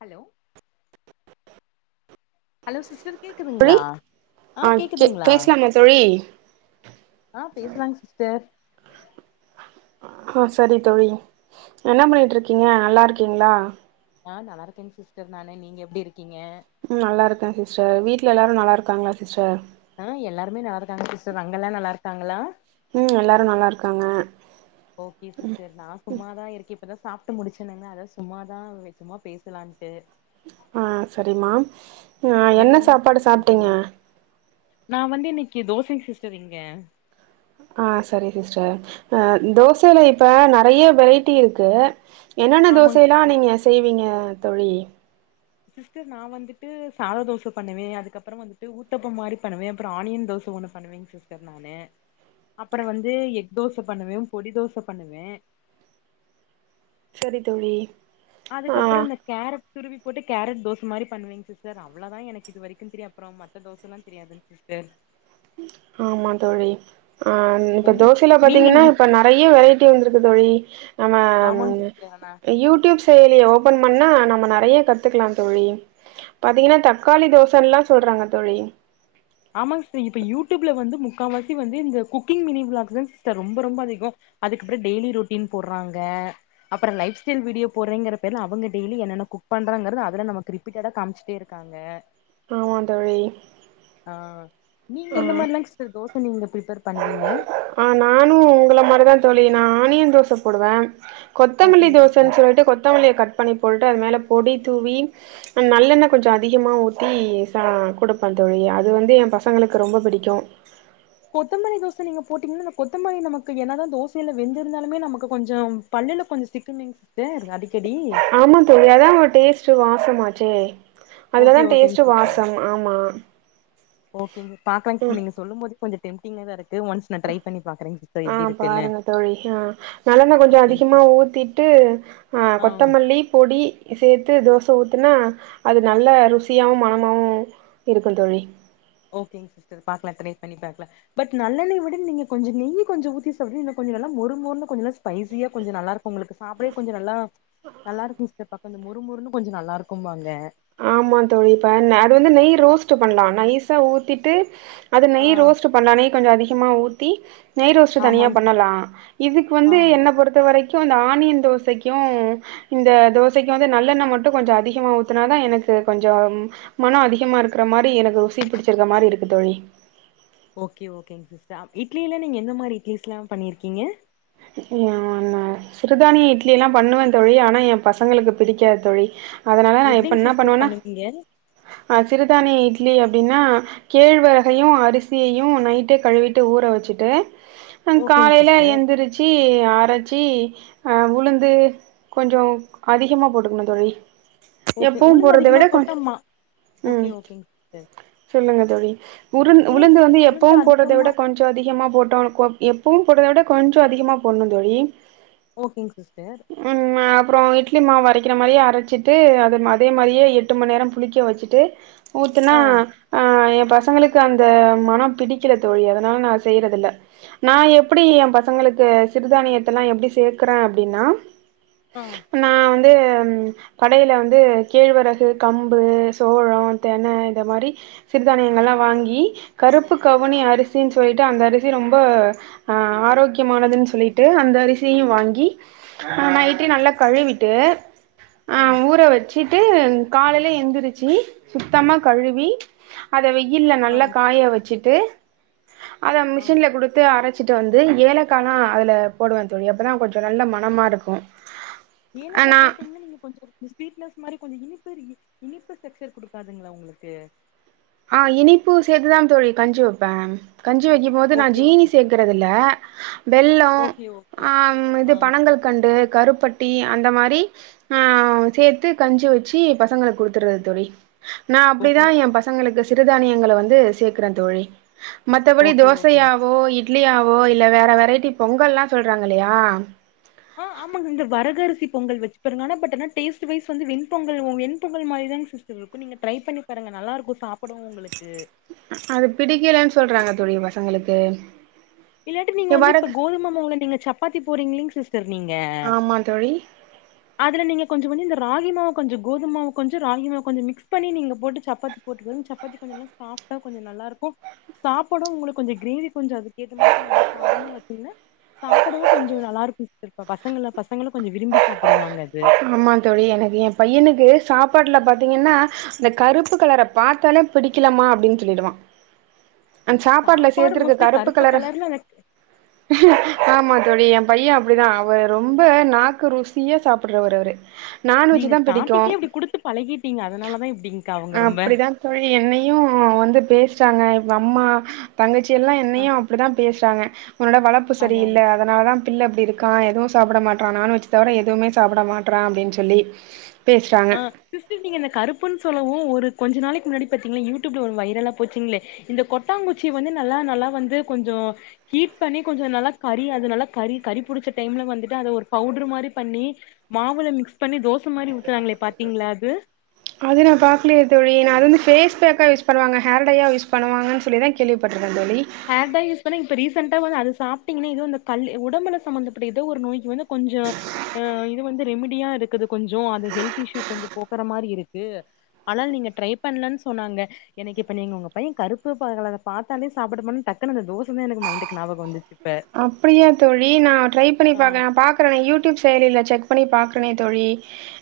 Hello hello sister தோழி கேக்குதுங்ளா ஆ கே கேக்கதுங்ளா பேசலாமா தோழி ஆ பேசலாங் சிஸ்டர் ஹ சரி தோழி என்ன பண்ணிட் இருக்கீங்க நல்லாருக்கீங்களா ஆ நல்லாருக்கேங் சிஸ்டர் நானு நீங்க எப்டி இருக்கீங்க ம் நல்லாருகே சிஸ்டர் வீட்ல எல்லாரு நல்லா இருக்காங்களா சிஸ்டர் அ எல்லாருமே நல்லாருக்காங்க சிஸ்டர் அங்க எல்லா நல்லாருக்காங்களா ம் எல்லாரு நல்லாருக்காங்க ஓகே ம் சிஸ்டர் நா சும்மாதா இருக்கு இப்பதா சாப்ட்டு முடிச்சேனுங்க அதா சும்மாதா சும்மா பேசலான்ட்டு ஆ சரிமா அ என்ன நீங்க சாப்பாடு சிஸ்டர் சாப்டீங்க பண்றீங்க நா வந்து இன்னிக்கு தோசை சிஸ்டர் இங்க ஆ சரி சிஸ்டர் அ தோசைல இப்ப நெறைய வெரைட்டி இருக்கு என்னென்ன ஆமாங்க தோசை எல்லாம் சிஸ்டர் நீங்க செய்வீங்க தோழி சிஸ்டர் நா வந்துட்டு சாதா தோச பண்ணுவே அதுக்கப்புறோ வந்துட்டு ஊத்தப்பம் மாரி பண்ணுவே அப்றம் ஆனியன் தோசை ஒன்னு பண்ணுவேங் சிஸ்டர் நானு அப்ற வந்து எக் தோச பண்ணுவே பொடி தோச பண்ணுவே சரி தோழி அதுக்கப்ற ஆ இந்த கேரட் துருவி போட்டு கேரட் தோச மாரி பண்ணுவேங் சிஸ்டர் அவ்ளோ தா எனக் இது வரைக்கு தெரியு அப்ற மத்த தோசல்லா தெரியாது சிஸ்டர் ஆமா தோழி ஆ இப்ப உங்களுக்கு தோசைல நீங்க பாத்தீங்கன்னா இப்ப நா நெறைய வெரைட்டி வந்திருக்கு தோழிஆனாம் ஆமாங் சிஸ்டர் ஆனா யூடியூப்ஸ் செயலிய ஓபன் பண்ணா நம்ம நெறைய கத்துக்கலா தோழி பாத்தீங்கன்னா தக்காளி தோசன்லா சொல்றாங்க தோழி ஆமாங் சிஸ்டர் இப்ப யூடியூப்ல வந்து முக்கா வாசி வந்து இந்த குக்கிங் மினி விளாக்ஸ் தா சிஸ்டர் ரொம்ப ரொம்ப அதிகோ அதுக்கப்றோ டெய்லி ரொட்டீன் போடுறாங்க அப்ற லைப் ஸ்டைல் வீடியோ போட்றேங்கிற பேர்ல அவங்க டெய்லி என்னென்ன குக் பண்றாங்றது அதுல நமக்கு ரீப் பீட்டடா காம்சுட்டே ருக்காங்க ஆமா தோழி ஆ நீங்க ஆ எந்த மாரிலா சிஸ்டர் தோச நீங்க ப்ரிப்பேர் பண்ணுவீங்க ஆ நானு உங்கள மாரிதா தோழி நா ஆனியன் தோச போடுவே கொத்தமல்லி ஓகேங் சிஸ்டர் தோசன்னு சொல்டு கொத்தமல்லியை கட் பண்ணி போட்டுட்டு அது மேல பொடி தூவி அ நல்லெண்ண கொஞ்ச அதிகமா ஊத்தி ச குடுப்பே தோழி அது வந்து எ பசங்களுக்கு ரொம்ப புடிக்கு கொத்தமல்லி தோ தோச நீங்க போட்டீங்கன்னா அந்த கொத்தமல்லி நமக்கு என்ன தா தோசல வெந்திருந்தாலுமே நமக்கு கொஞ்சோ பல்லுல கொஞ்ச சிக்குமே சிஸ் சேர் அடிக்கடி ஆமா தோழி அதா ஒரு டேஸ்ட்டு வாசமாச்சே அதுல ஓகே தா ஓகேங் டேஸ்ட்டு சிஸ்டர் வாசம் ஆமா ஓகேங் பாக்கலாங் சிஸ்டர் ம் நீங்க சொல்லும் போது கொஞ்ச டெம்டிங்கா தா இருக்கு ஒன்ஸ் நா ட்ரை பண்ணி பாக்ரேங் ஆ பாருங்க தோழி ஆ நல்லெண்ண கொஞ்ச ஓகேங் அதிகமா சிஸ் ஊத்திட்டு அ ஆ கொத்தமல்லி பொடி சேத்து தோசை ஊத்துனா அது நல்ல ருசியாவு மனமாவு இருக்கு தோழி ஓகே சிஸ்டர் பாக்கலா ட்ரை பண்ணி பாக்கலா பட் நல்லெண்ணய விட நீங்க கொஞ்ச நெய்கொஞ்ச ஊத்தி சாப்டிங்கனா கொஞ்ச நல்லா மொருமொருனு கொஞ்ச நாச் ஸ்பைசியா கொஞ்ச நல்லாருக்கு உங்களுக்கு சாப்டவே கொஞ்ச நல்லா நல்லாருக்கு சிஸ்டர் பக்க இந்த மொரு மொருன்னு கொஞ்சோ நல்லாருக்கும்பாங்க ஆமா தோழி ப அது வந்து நெய் ரோஸ்ட்டு பண்லாம் நைசா ஊத்திட்டு அத ஆ நெய் ரோஸ்ட்டு பண்ணேன்னே கொஞ்ச அதிகமாக ஊத்தி நெய் ரோஸ்ட்டு தனியா ஆமாங் சிஸ் பண்ணலா இதுக்கு ஆ வந்து என்ன பொறுத்த வரைக் ஆனியன் தோசைக்கு இந்த தோசைக்கு வந்து நல்லெண்ண மட்டும் கொஞ்ச அதிகமா ஊத்த அதனாதா எனக்கு கொஞ்ச மன அதிகமா இருக்கிற மாரி எனக்கு ருசி பிடிச்சிருக்க மாரி இருக்கு தோழி ஓகே ஓகேங்க சிஸ்டர் இட்லியில நீங்க எந்த மாதிரி இட்லீஸ் எல்லாம் பண்ணியிருக்கீங்க ம் ம் நா சிறுதானிய இட்லி எல்லா பண்ணுவே தோழி ஆனா ஏ பசங்களுக்கு பிடிக்காது தோழி அதனால நா இப்போ எப்டிங் என்ன சிஸ்டர் பண்ணுவேண்ணா பண்ணுவீங்க அ சிறுதானிய இட்லி அப்படின்னா கேழ்வரகையு அரிசியையு நைட்டே கழுவிட்டு ஊற வச்சுட்டு அ ஓகேங் காலையில சிஸ்டர் எந்திரிச்சு அரைச்சி அ உளுந்து கொஞ்ச அதிகமா போட்டுக்கணு தோழி ஓகே எப்பவு உளுந்து போடுறத அதிகமா விட கொஞ்ச போட்டா மா ஓகே ம் ஓகேங் சிஸ்டர் சொல்லுங்க தோழி உரு இல்லைங் உளுந்து சிஸ்டர் வந்து எப்பவு உளுந்து போடுதை அதிகமா விட கொஞ் கொஞ்ச அதிகமா போட்டோ கோட் எப்பவு போட்டத விட கொஞ்ச அதிகமா போடணு தோழி ஓகேங்க சிஸ்டர் ம் அப்பறோ இட்லி மாவு அரைக்கிற மாரியே அரைச்சிட்டு அது அதே மாரியே எட்டு மண் நேரோ புளிக்க வச்சுட்டு ஊத்துனா ஆ ஆ எ பசங்களுக்கு அந்த மனம் பிடிக்கல தோழி அதனால நா செய்யறதுல்ல நா எப்டி எ பசங்களுக்கு சிறுதானியத்தல்லா எப்டி சேக்குறே அப்டின்னா ஆ நா வந்து கடையில வந்து கேழ்வரகு கம்பு சோளோ தென இந்த மாரி சிறுதானியங்கள்ல்லா வாங்கி கருப்பு கவுனி அரிசின் சொல்லிட்டு அந்த அரிசி ரொம்ப ஆ ஆரோக்கியமானதுன் சொல்லிட்டு அந்த அரிசியையு வாங்கி ஆ நைட்டு நல்லா கழுவிட்டு ஆ ஊற வச்சுட்டு காலைல எந்திரிச்சு சுத்தமா கழுவி அத வெயில்ல ஆ நல்லா காய வச்சுட்டு அத ஆ மிஷின்ல குடுத் து அரச்சிட்டு வந்து ஏலக் காலா அதுல போடுவே தோழி அப்பதா கொஞ்சோ நல்ல மனமா இருக்கு ஆ ஏலக்கா நா போட்டீங்ன்னா இன்னு கொஞ்சோ பிஸ் ஸ்வீட்னஸ் மாரி கொஞ்சோ இனிப்பு இ இனிப்பு ஸ்ட்ரக்சர் குடுக்காதுங்ளா உங்களுக்கு ஆ இனிப்பு சேத்துதா தோழி கஞ்சி வப்பே கஞ்சி வைக்கும் போது நா ஓகே ஜீனி ஓகே சேத் குறது இல்ல வெல்லோ ஓகே ஓகே ஆம் இது ஆ பனங்கல் கண்டு கருப்பட்டி அந்த மாரி ஆ சேத்து கஞ்சி வச்சு பசங்களுக் குடுத்துறது தோழி நா ஓகே அப்டிதா எ பசங்களுக்கு சிறுதானியங்கள வந்து சேக்குறே தோழி மத்தபடி ஓகே ஓகேங் தோசையாவோ இட் இட்லியாவோ இல்ல வேற வெரைட்டி பொங்கல்லா சொல்றாங்க இல்லயா ஆ ஆமாங்க இந்த வரகரிசி பொங்கல் வச்சுப்பாருங்க ஆனா பட் ஆனா டேஸ்ட் வைஸ் வந்து வெண் பொங்கல் ஒ வெண்பொங்கல் மாரிதாங்க சிஸ் இருக்கு நீங்க ட்ரை பண்ணி பாருங்க நல்லா இருக்கு சாப்பிட உங்களுக்கு ஆ அது பிடிக்கலன் சொல்றாங்க தோழி பசங்களுக்கு இல்லாட்டி நீங்க இங்க வந்து வர இப்ப கோதும மாவ நீங்க சப்பத்தி போறீங்களீங்க சிஸ் டர் நீங்க ஆமா தோழி அதுல நீங்க கொஞ்சோ கொஞ்சோ இந்த ராகி மாவு கொஞ்சோ கோதுமாவு கொஞ்சோ ராகி மாவு கொஞ்சோ மிக்ஸ் பண்ணி நீங்க போட்டு சப்பாத்தி போட்டு வரும் சப்பாத்தி கொஞ்சோ நல்லா சாஃப்டா கொஞ்சோ நல்லாருக்கு சாப்புடு உங்ளுக்கு கொஞ்சோ கிரேவி கொஞ்சோ அது ஏத்த மாரி கொஞ்சோ நல்லா காரமா வச்சீங்ன்னா சாப்டவு கொஞ்சோ நல்லா இருக்கு இப்ப பசங்கள பசங்களு கொஞ்சோ விரும்பி சாப்டுவாங்க ஆமா தோழி எனக்கு எ பையனுக்கு சாப்பாட்டுல பாத்தீங்கன்னா அந்த கருப்பு கலர பாத்தாலே பிடிக்கலாமா அப்டின் சொல்லிருவா [inaudible] அந்த சாப்பாட்ல சாப்பாடு சேத்திருக்க மோஸ்ட்லி கருப்பு கலர கலர்ல அந்த ஆமா தோழி எ பைய அப்டிதா அவ ரொம்ப நாக்கு ருசியா சாப் டுறவரு அவரு நீங்க நான்வெஜ் தான் பிடிக்கும் ஸ்டார்டிங்லே இப்டி குடுத்து பழகிட்டீங்க அதனால தா இப்டிங்க்கா அவங்க ரொம்ம அப்டிதா தோழி என்னையு வந்து பேசுறாங்க எங்க அம்மா தங்கச்சி எல்லா ஆ என்னையு அப்டிதா பேசுறாங்க உன்னோட வளப்பு அத அத சரியில்ல அதனால தா பிள்ள அப்படி இருக்கா எதுவு சாப்ட மாட்றா நான்வெஜ் தவிர எதுவுமே சாப்ட மாட்றா அப்டின் சொல்லி பேசுறாங்க ஆ சிஸ்டர் நீங்க இந்த கருப்புன் சொல்லவோ ஒரு கொஞ்ச நாளைக்கு முன்னாடி பாத்தீங்ன்னா யூடியூப்ல ஒரு வைரலா போச்சிங்ளே இந்த கொட்டாங்குச்சி வந்து நல்லா நல்லா வந்து கொஞ்சோ ஹீட் பண்ணி கொஞ்சோ நல்லா கரி அதுனால கரி கரி புடிச்ச டைம்ல வந்துட்டு அத ஒரு பவுட்ரு மாரி பண்ணி மாவுல மிக்ஸ் பண்ணி தோச மாரி ஊத்துறாங்ளே பாத்தீங்ளா அது அது நா பாக்லேயே தோழி நா அது வந்து ஃபேஸ்பேக்கா யூஸ் பண்ணுவாங்க ஹேர் டையா யூஸ் பண்ணுவாங்கன் சொல்லி தா கேள்விப்பட்ருக்கே தோழி ஹேர்டைய யூஸ் பண்ணா இப்ப ரீசண்ட வந்து அத சாப்ட்டீங்கன்னா வந்து அந்த கல் உடம்புல சம்பந்தப்பட்ட ஏதோ ஒரு நோய்க்கு வந்து கொஞ்சோ ஆ இது வந்து ரெமிடியா இருக்குது கொஞ்சோ அது ஹெல்த் இஷ்யூ கொஞ்சோ போக்குற மாரி இருக்கு ஆனால் நீங்க ட்ரை பண்லனு சொன்னாங்க எனக்கு இப்ப நீங்க உங்க பைய கருப்பு பாக்கலங்க பாத்தாலே சாப்புடுமன் டக்குன் அந்த தோச தா எனக்கு மைண்டுக்கு ஞாபக வந்துச்சு இப்ப அப்டியா தோழி நா ட்ரை பண்ணி ஆ பாக்கே நா பாக் குறே நா யூடியூப் செயலில செக் பண்ணி பாக்றேனே தோழி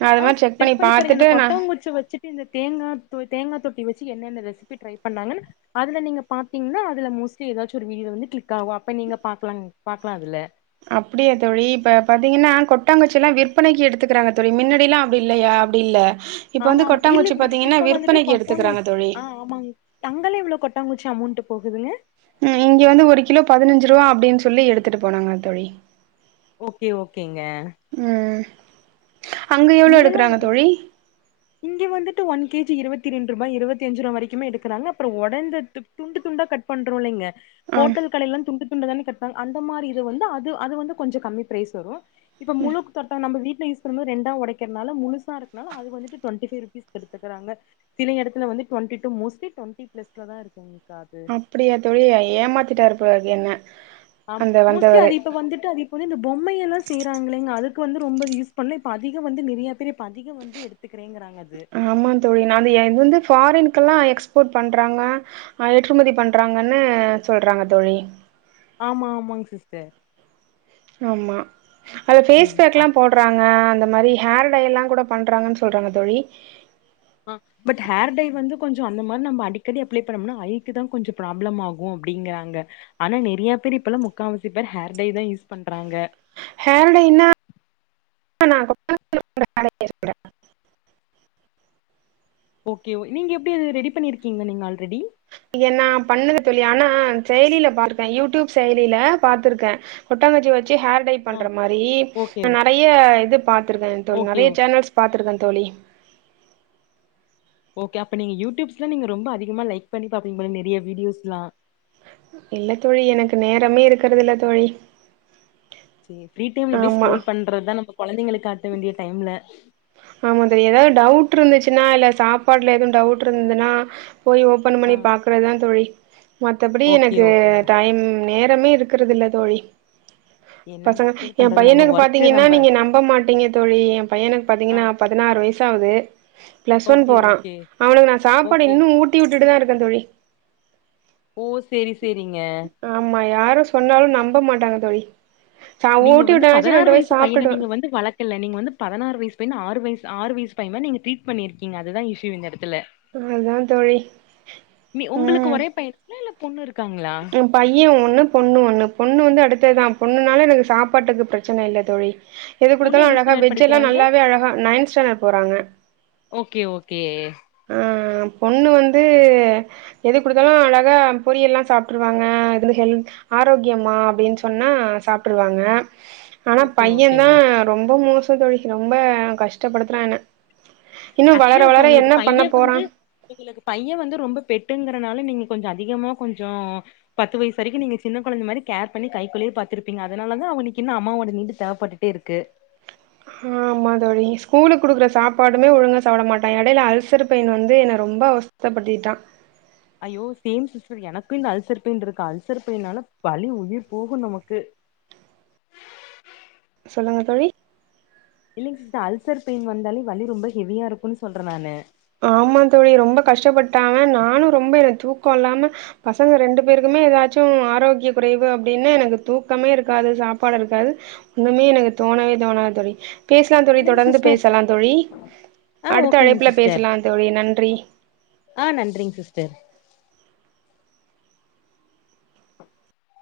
நா அது ஆ மாரி செக் பண்ணி பாருங்க இந்த பாத்துட்டு நா கொட்டாங்குச்ச வெச்சு ட்டு இந்த தேங்கா தொ தேங்கா தொப்பி வெச்சு என்னென்ன ரெசிபி ட்ரை பண்ணாங்கன்னு அதுல நீங்க பாத்தீங்கன்னா அதுல மோஸ்லி ஏதாச்சு ஒரு வீடியோ வந்து கிளிக் ஆகு அப்ப நீங்க பாக்லா பாக்லா அதுல அப்டியா தோழி இப்ப பாத்தீங்கன்னா கொட்டாங்கச்சி எல்லா விற்பனைக்கு எடுத்துக்குறாங்க தோழி முன்னாடில்லா அப்டி இல்லையா இல்ல இப்ப ஆமா வந்து ஆமா இல்ல கொட்டாங்குச்சி இப் பாத்தீங்கன்னா இப்ப வந்துட்டு விற்பனைக்கு கொட்டாங்கு எடுத்துக்கிறாங்க தோழி ஆ ஆமாங்க தங்கலே எவ்ளோ கொட்டங்குச்சி அமௌண்டு போகுதுல ம் இங்கே வந்து ஒரு கிலோ பதினஞ்சு ரூவா அப்டின் சொல்லி எடுத்துட்டு போனாங்க தோழி ஓகே ஓகேங்க ம் அங்க எவ்ளோ இங்கல்லா எடுக்குறாங்க எ தோழி இங்க வந்துட்டு ஒன் கேஜி இருவத்தி ரெண்டு ரூபா இருவத்தி அஞ்சு ரூவா வரைக்குமே எடுக்குறாங்க அப்புற ஒடந்த து துண்டு துண்டா கட் பண்றோ இலங்க ஆ ஹோட்டல் கடல்லலா துண்டு துண்டு தானே கட்டாங்க அந்த மாரி இது வந்து அது அது வந்து கொஞ்ச கம்மி பிரைஸ் வரு இப்ப முழு தட்ட நம்ம வீட்ல யூஸ் பண்ணபோ ரெண்டா ஒடைக் கருனால முழுசா இருக்கனால அது வந்துட்டு டுவெண்டி ஃபைவ் ருபீஸ்கு எடுத்துக்குறாங்க சில இடத்துல வந்து டுவெண்டி டு மோஸ்லி டுவெண்டி பிளஸ்ல தா இருக்கு உங்ககு அது அப்டியா தோழி ஏமாத்திட்டாரு பா என்ன ஆ அந்த மோஸ்ட்லி வந்தவரு அது இப்ப வந்துட்டு அது வந்து இந்த பொம்மைையெல்லா செய்யறாங்களேங்க அதுக்கு வந்து ரொம்ப யூஸ் பண்ல இப்ப அதிக வந்து நிறைய பேர் அதிக வந்து எடுத் துக்குறேங்குறாங்க அது ஆமா தோழி நா அது இது வந்து ஃபாரின்கெல்லா எக்ஸ்போர்ட் பண்றாங்க அ ஏற்றுமதி பண்றாங்கன்னு சொல்றாங்க தோழி ஆமா ஆமாங்க சிஸ்டர் ஆமா அது ஃபேஸ் ம் ஆ பேக்லா போட் றாங்க அந்த மாரி ஹேர் டை எல்லா கூட பண்றாங்கன்னு சொல்றாங்க தோழி ஆ பட் ஹேர் டை வந்து கொஞ்சொ அந்த மாரி நம்ம அடிக்கடி அப்ள பண்ணோம்னா ஐக்கு தா கொஞ்சொ ப்ராப்ளம் ஆகு அப்டிங்குறாங்க ஆனா நெறையா பேர் இப்பெல்லா முக்காவசி பேர் ஹேர் டை தா யூஸ் பண்றாங்க ஹேர் டைனா நா [inaudible] கேக்குற ஓகே ஒ நீங்க எப்டி அது ரெடி பண்ணியிருக்கீங்களா நீங்க ஆல்ரெடி ஏன்னா பண்ணுது தோழி ஆனா செயலில பாத்தே யூடியூப் செயலில பாத்திருக்கே கொட்டங்குச்சி வெச்சு ஹேர் டைப் ஆ பண்ற மாரி ஓகே நறைய இது பாத்திருக்கே தோழி ஓகே நறைய ஓ சேனல்ஸ் பாத்திருக்கே தோழி ஓகே அப்ப நீங்க யூடியூப்ஸ்லா நீங்க ரொம்ப அதிகமா லைக் பண்ணி பாப்பீங்க பொல நறைய வீடியோஸ்லா இல்ல தோழி எனக்கு நேரமே இருக்குறது இல்ல தோழி சே ஃப்ரீ டைம்ல அப்டியே ஆமா ஸ்டரோல் பண்றதுதா நம்ம கொழந்தைங்கள காட்ட வேண்டிய டைம்ல ஆமா தோழி எதாவது டவுட்ருந்துச்சுனா இல்ல சாப்பாட்ல எதுவு டவுட்ருந்துன்னா போயி ஒப் ப்பன் ஆ மணிப் பாக்கறதா தோழி மத்தப்டி ஓகே எனக்கு ஓகேங்க டைம் நேரமே இருக் க்கறதுல தோழி என்னங்க பசங்க சிஸ்டர் எம் பண்றது நம்ம பையனுக்கு ஒர்க்கு பாத்தீங்கினா நீங்க நம்ப மாட்டீங்க தோழி எம் பையனுக் ஆ திங்கனா பதனாறு வயசாவுது பிளஸ் ஒன் ஓகே போறா ஓகே அவனுக்கு நா சாப்பாடு ஓகே இன்னும் ஊட்டி விட்டிட்டுதா இருக்கே தோழி ஓ சேரி செரிங்க ஆமா யாரு சொன்னாலு நம்ப மாட்டாங்க தோழி சா நீங்க ஊட்டி வந்துப் விட்டனாச்சு பதனாறு ரெண்டு வாய் வயிசுப் பையன சாப்ட்டுடுவே நீங்க வந்து வளக் கெல்ல நீங்க வந்துப் பதனாறு வயிசுப் பையன ஆறு வயசு ஆறு வயிசு பையே மார் நீங்க ட்ரீட் பண்ணிருக்கீங்க அதுதா இஷ்யூ இந்த எடத்துல அதா தோழி நீ ஒங்களுக்கு ம் ஒரேப் பையே இல்ல இல்ல பொண்ணு இருக்காங்ளா பையே ஒன்னுப் பொண்ணு ஒன்னுப் பொண்ணு வந்து அடுத்ததா பொண்ணுனால எனக்கு சாப்பாட்டுக்கு பிரச்சன இல்ல தோழி எது பொண்ணு குடுத்தாலு என்ன அழகா ஸ்டாண்டர்ட் வெஜ்லெல்லா படிக்கிறாங்க? நல்லாவே அழகா நைன்த் ஸாண்டர்ட் போறாங்க ஓகே ஓகே ஆ பொண்ணு வந்து எது குடுத்தாலு அழகாக பொரியல்லா சாப்ட்ருவாங்க அதுந்து ஹெல் ஆரோக்யமா அப்டின் சொன்னா சாப்ட்ருவாங்க ஆனாப் ஓகே, பையந்தா ஓகேங்க. ரொம்ப மோசோந் தோழி ரொம்ப கஷ்டபடுத்துறா என்ன இன்னு ஆக்சுலி வளர இப்ப வளர உங்ளுக்கு என்ன பண்ண பையே போறா வந்து எங்களுக்கு பையே வந்து ரொம்ப பெட்டுங்கறனால நீங்க கொஞ்சோ அதிகமா கொஞ்சோ பத்து வயிசு வரைக்கு நீங்க சின்னக் கொழந்த மாரி கேர்ப் பண்ணி கை குள்ளியேப் பாத்திருப்பீங்க அதனாலதா அவுனிக்கி இன்னு அம்மாவோ நீடு தேவப்பட்டுட் டேருக்கு ஆமா தோழி ஸ்கூலுக் குடுக்ற சாப்பாடுமே ஒழுங்கா சாப்ட மாட்டே எடைல அல்சர் பெயின் வந்து என ரொம்ப அவச் தபட்டிட்டா ஐயோ சேம் சிஸ்டர் எனக்கு இந்த அல்சர் பெயின்ருக்கு அல்சர்ப் பெயினாலா வலி உயிர் போகு நமக்கு சொல்லுங்க தோழி இல்லிங் சிஸ்ட அல்சர் பெயின் வந்தாலே வலி ரொம்ப ஹெவியாருக்குன் சொல்ற நானு ஆமாந் தோழி ரொம்பக் கஷ்டபட்டா நானு ரொம்ப எனக் தூக்கோ இல்லாம பசங்க ரெண்டு பேருக்குமே எதாச்சு ஆரோக்ய குறைவு அப்டின்னா எனக்கு தூக்கமே இருக்காது சாப்பாட இருக்காது இன்னுமே எனக்கு தோணவே தோணாத் தோழி பேசலாந் தோழி இல்லைங்க தொடர்ந்து சிஸ்டர் பேசலாந் தோழி ஆ அடுத்த ஓகேங்க அழைப்பில சிஸ்டர் பேசலாந் தோழி நன்றி ஆ நன்றிங் சிஸ்டர்